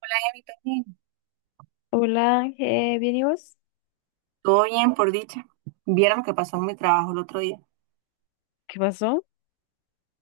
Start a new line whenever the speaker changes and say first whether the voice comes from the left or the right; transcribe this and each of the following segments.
right: Hola, Emi, ¿todo bien?
left: Hola, ¿bien y vos?
right: Todo bien, por dicha. Vieron lo que pasó en mi trabajo el otro día.
left: ¿Qué pasó?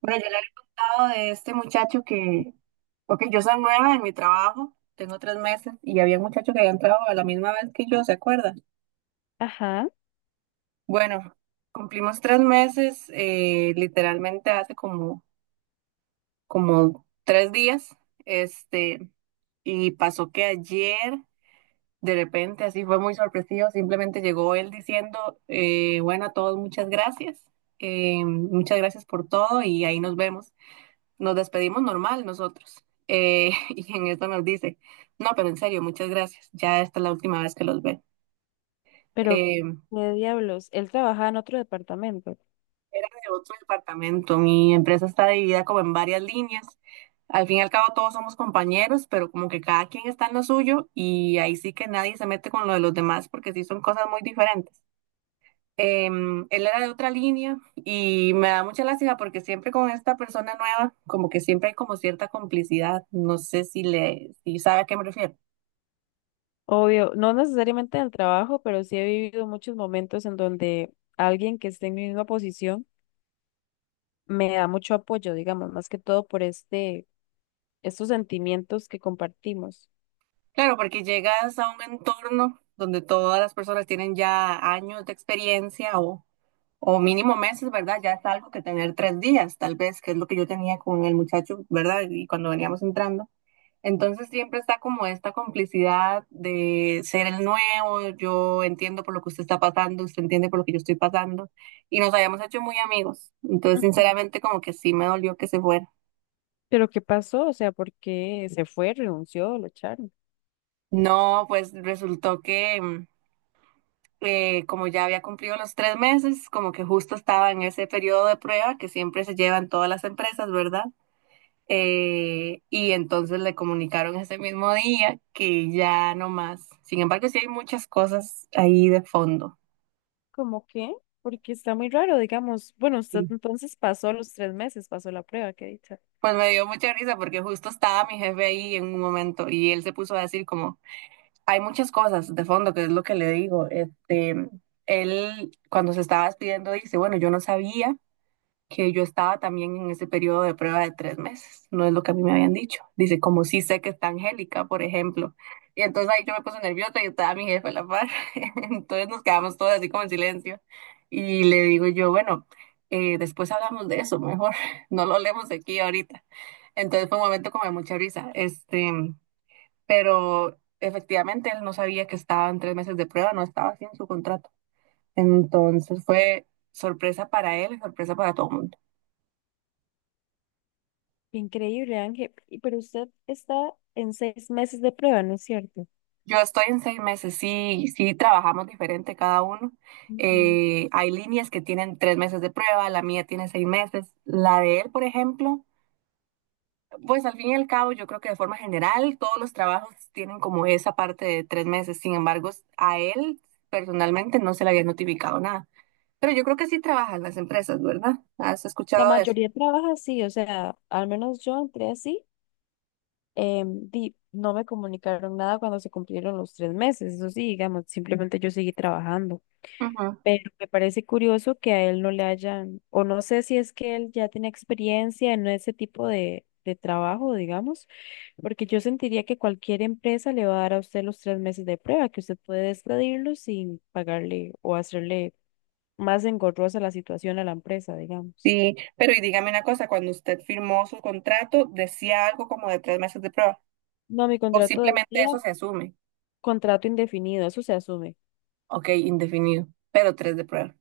right: Bueno, yo le había contado de este muchacho que, ok, yo soy nueva en mi trabajo, tengo tres meses y había un muchacho que había entrado a la misma vez que yo, ¿se acuerdan?
left: Ajá,
right: Bueno, cumplimos tres meses, literalmente hace como, como tres días, este, y pasó que ayer. De repente, así fue muy sorpresivo, simplemente llegó él diciendo, bueno, a todos muchas gracias por todo y ahí nos vemos. Nos despedimos normal nosotros. Y en esto nos dice, no, pero en serio, muchas gracias, ya esta es la última vez que los ve.
left: pero
right: Eh,
left: qué diablos, él trabajaba en otro departamento.
right: Era de otro departamento, mi empresa está dividida como en varias líneas. Al fin y al cabo todos somos compañeros, pero como que cada quien está en lo suyo y ahí sí que nadie se mete con lo de los demás porque sí son cosas muy diferentes. Él era de otra línea y me da mucha lástima porque siempre con esta persona nueva, como que siempre hay como cierta complicidad. No sé si sabe a qué me refiero.
left: Obvio, no necesariamente en el trabajo, pero sí he vivido muchos momentos en donde alguien que esté en mi misma posición me da mucho apoyo, digamos, más que todo por estos sentimientos que compartimos.
right: Claro, porque llegas a un entorno donde todas las personas tienen ya años de experiencia o mínimo meses, ¿verdad? Ya es algo que tener tres días, tal vez, que es lo que yo tenía con el muchacho, ¿verdad? Y cuando veníamos entrando. Entonces siempre está como esta complicidad de ser el nuevo, yo entiendo por lo que usted está pasando, usted entiende por lo que yo estoy pasando, y nos habíamos hecho muy amigos. Entonces,
left: Ujú.
right: sinceramente, como que sí me dolió que se fuera.
left: Pero ¿qué pasó? O sea, ¿por qué se fue, renunció, lo echaron?
right: No, pues resultó que como ya había cumplido los tres meses, como que justo estaba en ese periodo de prueba que siempre se llevan todas las empresas, ¿verdad? Y entonces le comunicaron ese mismo día que ya no más. Sin embargo, sí hay muchas cosas ahí de fondo.
left: ¿Cómo qué? Porque está muy raro, digamos. Bueno, usted
right: Sí.
left: entonces pasó los 3 meses, pasó la prueba, qué dicha.
right: Pues me dio mucha risa porque justo estaba mi jefe ahí en un momento y él se puso a decir como, hay muchas cosas de fondo, que es lo que le digo. Él cuando se estaba despidiendo dice, bueno, yo no sabía que yo estaba también en ese periodo de prueba de tres meses, no es lo que a mí me habían dicho. Dice, como sí sé que está Angélica, por ejemplo. Y entonces ahí yo me puse nerviosa y estaba mi jefe a la par. Entonces nos quedamos todos así como en silencio. Y le digo yo, bueno, después hablamos de eso, mejor no lo hablemos aquí ahorita. Entonces fue un momento como de mucha risa. Pero efectivamente él no sabía que estaba en tres meses de prueba, no estaba así en su contrato. Entonces fue sorpresa para él y sorpresa para todo el mundo.
left: Increíble, Ángel. Y... pero usted está en 6 meses de prueba, ¿no es cierto?
right: Yo estoy en seis meses, sí, sí trabajamos diferente cada uno.
left: Ujú.
right: Hay líneas que tienen tres meses de prueba, la mía tiene seis meses. La de él, por ejemplo, pues al fin y al cabo yo creo que de forma general todos los trabajos tienen como esa parte de tres meses. Sin embargo, a él personalmente no se le había notificado nada. Pero yo creo que sí trabajan las empresas, ¿verdad? ¿Has escuchado
left: La
right: de eso?
left: mayoría trabaja así, o sea, al menos yo entré así. No me comunicaron nada cuando se cumplieron los 3 meses, eso sí, digamos, simplemente yo seguí trabajando.
right: Ujú.
left: Pero me parece curioso que a él no le hayan, o no sé si es que él ya tiene experiencia en ese tipo de trabajo, digamos, porque yo sentiría que cualquier empresa le va a dar a usted los 3 meses de prueba, que usted puede despedirlo sin pagarle o hacerle más engorrosa la situación a la empresa, digamos.
right: Sí, pero y dígame una cosa, cuando usted firmó su contrato, ¿decía algo como de tres meses de prueba?
left: No, mi
right: ¿O
left: contrato
right: simplemente
left: decía
right: eso se asume?
left: contrato indefinido, eso se asume.
right: Ok, indefinido, pero tres de prueba.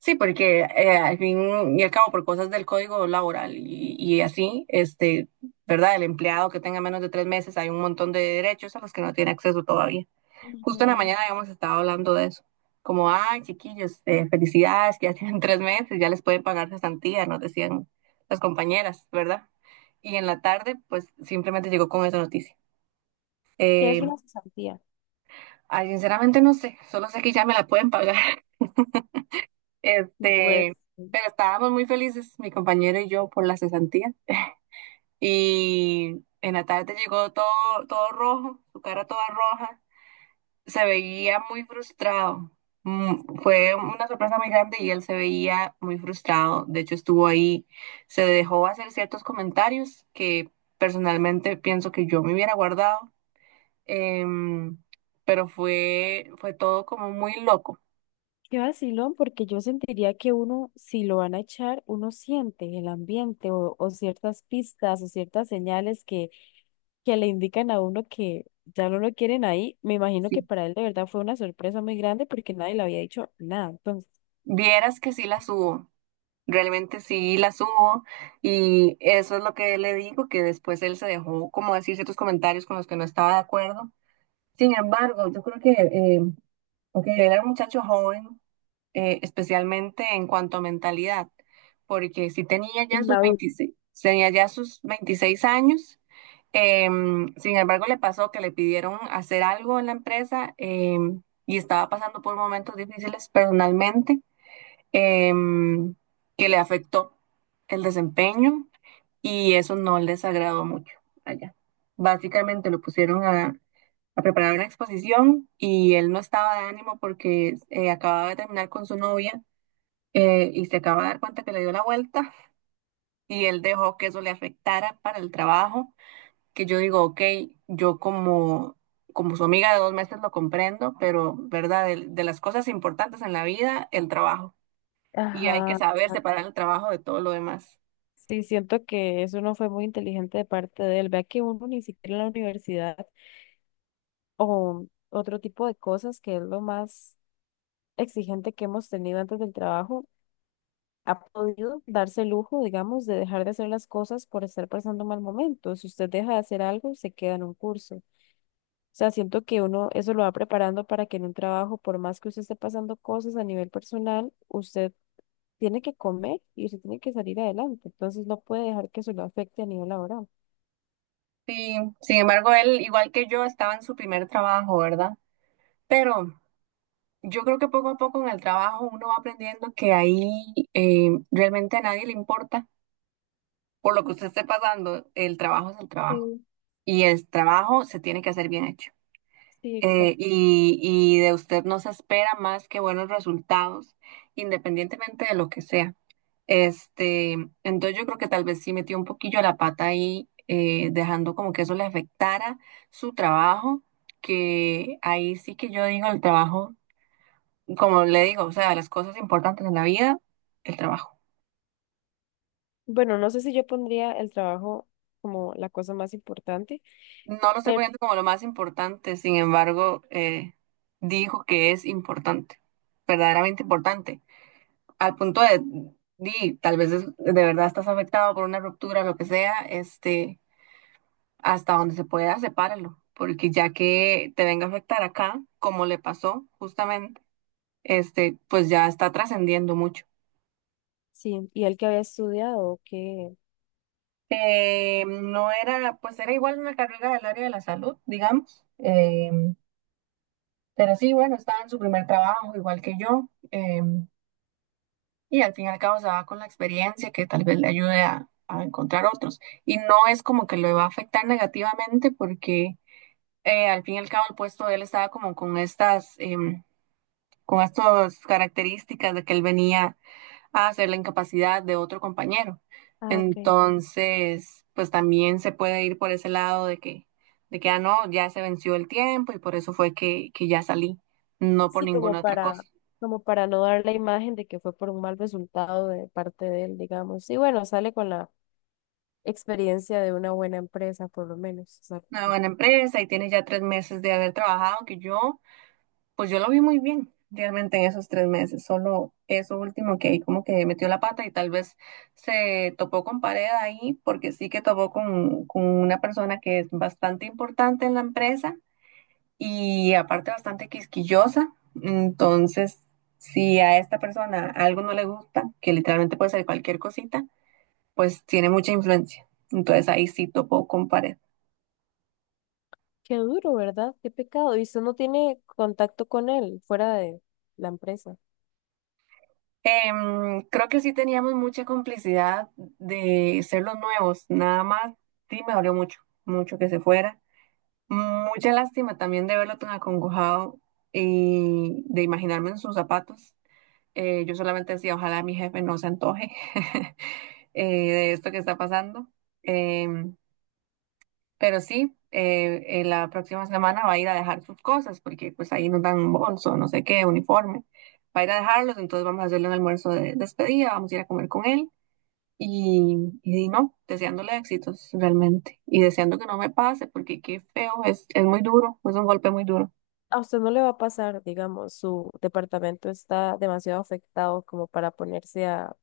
right: Sí, porque al fin y al cabo, por cosas del código laboral y así, ¿verdad? El empleado que tenga menos de tres meses, hay un montón de derechos a los que no tiene acceso todavía. Justo en la
left: Ujú.
right: mañana habíamos estado hablando de eso. Como, ay, chiquillos, felicidades, que ya tienen tres meses, ya les pueden pagar cesantía, nos decían las compañeras, ¿verdad? Y en la tarde, pues simplemente llegó con esa noticia.
left: Que
right: Eh,
left: es una cesantía?
right: Ay, sinceramente no sé, solo sé que ya me la pueden pagar.
left: No puede
right: Este,
left: ser.
right: pero estábamos muy felices, mi compañero y yo, por la cesantía. Y en la tarde llegó todo, todo rojo, su cara toda roja. Se veía muy frustrado. Fue una sorpresa muy grande y él se veía muy frustrado. De hecho, estuvo ahí, se dejó hacer ciertos comentarios que personalmente pienso que yo me hubiera guardado. Em, pero fue todo como muy loco.
left: Qué vacilón, porque yo sentiría que uno, si lo van a echar, uno siente el ambiente o ciertas pistas o ciertas señales que le indican a uno que ya no lo quieren ahí. Me imagino que
right: Sí.
left: para él de verdad fue una sorpresa muy grande porque nadie le había dicho nada. Entonces,
right: Vieras que sí la subo. Realmente sí la subo y eso es lo que le digo, que después él se dejó como decir ciertos comentarios con los que no estaba de acuerdo. Sin embargo, yo creo que, ok, él era un muchacho joven, especialmente en cuanto a mentalidad, porque si tenía ya sus
left: inmaduro.
right: 26, tenía ya sus 26 años, sin embargo le pasó que le pidieron hacer algo en la empresa y estaba pasando por momentos difíciles personalmente em, que le afectó el desempeño y eso no les agradó mucho allá. Básicamente lo pusieron a preparar una exposición y él no estaba de ánimo porque acababa de terminar con su novia y se acaba de dar cuenta que le dio la vuelta y él dejó que eso le afectara para el trabajo, que yo digo, ok, yo como... Como su amiga de dos meses lo comprendo, pero, ¿verdad? de las cosas importantes en la vida, el trabajo y hay que
left: Ajá,
right: saber
left: exacto.
right: separar el trabajo de todo lo demás.
left: Sí, siento que eso no fue muy inteligente de parte de él. Vea que uno ni siquiera en la universidad o otro tipo de cosas que es lo más exigente que hemos tenido antes del trabajo ha podido darse el lujo, digamos, de dejar de hacer las cosas por estar pasando un mal momento. Si usted deja de hacer algo, se queda en un curso. O sea, siento que uno eso lo va preparando para que en un trabajo, por más que usted esté pasando cosas a nivel personal, usted tiene que comer y usted tiene que salir adelante. Entonces no puede dejar que eso lo afecte a nivel laboral.
right: Sí, sin embargo, él, igual que yo, estaba en su primer trabajo, ¿verdad? Pero yo creo que poco a poco en el trabajo uno va aprendiendo que ahí realmente a nadie le importa por lo que usted esté pasando, el trabajo es el trabajo
left: Sí.
right: y el trabajo se tiene que hacer bien hecho.
left: Sí, exacto.
right: Y, y de usted no se espera más que buenos resultados, independientemente de lo que sea. Este, entonces yo creo que tal vez sí metió un poquillo la pata ahí, dejando como que eso le afectara su trabajo, que ahí sí que yo digo el trabajo, como le digo, o sea, las cosas importantes en la vida, el trabajo.
left: Bueno, no sé si yo pondría el trabajo como la cosa más importante,
right: No lo estoy
left: pero
right: poniendo como lo más importante, sin embargo, dijo que es importante, verdaderamente importante. Al punto de, di, tal vez de verdad estás afectado por una ruptura, lo que sea, hasta donde se pueda, sepáralo, porque ya que te venga a afectar acá, como le pasó justamente, pues ya está trascendiendo mucho.
left: sí, y el que había estudiado, que...
right: No era, pues era igual una carrera del área de la salud, digamos, pero sí, bueno, estaba en su primer trabajo, igual que yo. Y al fin y al cabo se va con la experiencia que tal vez le ayude a encontrar otros. Y no es como que le va a afectar negativamente porque al fin y al cabo el puesto de él estaba como con con estas características de que él venía a hacer la incapacidad de otro compañero.
left: Ah, ok.
right: Entonces, pues también se puede ir por ese lado de que, ah, no, ya se venció el tiempo y por eso fue que ya salí, no por
left: Sí, como
right: ninguna otra cosa.
left: para, como para no dar la imagen de que fue por un mal resultado de parte de él, digamos. Y bueno, sale con la experiencia de una buena empresa, por lo menos. O sea,
right: Una
left: que...
right: buena empresa y tienes ya tres meses de haber trabajado que yo. Pues yo lo vi muy bien realmente en esos tres meses, solo eso último que ahí como que metió la pata y tal vez se topó con pared ahí, porque sí que topó con una persona que es bastante importante en la empresa y aparte bastante quisquillosa. Entonces, si a esta persona algo no le gusta, que literalmente puede ser cualquier cosita, pues tiene mucha influencia. Entonces ahí sí topó con pared.
left: qué duro, ¿verdad? Qué pecado. Y usted no tiene contacto con él fuera de la empresa.
right: Creo que sí teníamos mucha complicidad de ser los nuevos, nada más sí me dolió mucho, mucho que se fuera. Mucha lástima también de verlo tan acongojado y de imaginarme en sus zapatos. Yo solamente decía, ojalá mi jefe no se antoje de esto que está pasando. Em, pero sí, la próxima semana va a ir a dejar sus cosas, porque pues ahí nos dan un bolso, no sé qué, uniforme. Va a ir a dejarlos, entonces vamos a hacerle un almuerzo de despedida, vamos a ir a comer con él. Y no, deseándole éxitos realmente. Y deseando que no me pase, porque qué feo, es muy duro, es un golpe muy duro.
left: A usted no le va a pasar, digamos, su departamento está demasiado afectado como para ponerse a,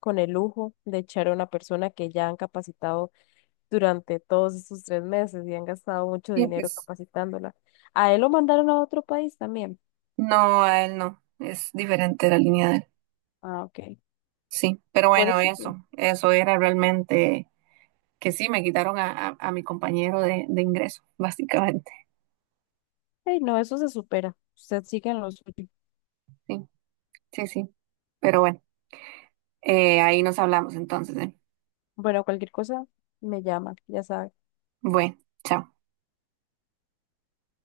left: con el lujo de echar a una persona que ya han capacitado durante todos esos 3 meses y han gastado mucho
right: Y
left: dinero
right: pues,
left: capacitándola. A él lo mandaron a otro país también.
right: no, a él no, es diferente la línea de él.
left: Ah, ok.
right: Sí, pero
left: Por
right: bueno,
left: eso, sí.
right: eso era realmente que sí, me quitaron a, a mi compañero de ingreso, básicamente.
left: Ey, no, eso se supera. Usted sigue en lo suyo.
right: Sí. Sí, sí. Pero bueno, ahí nos hablamos entonces, ¿eh?
left: Bueno, cualquier cosa me llama, ya sabe.
right: Bueno, chao.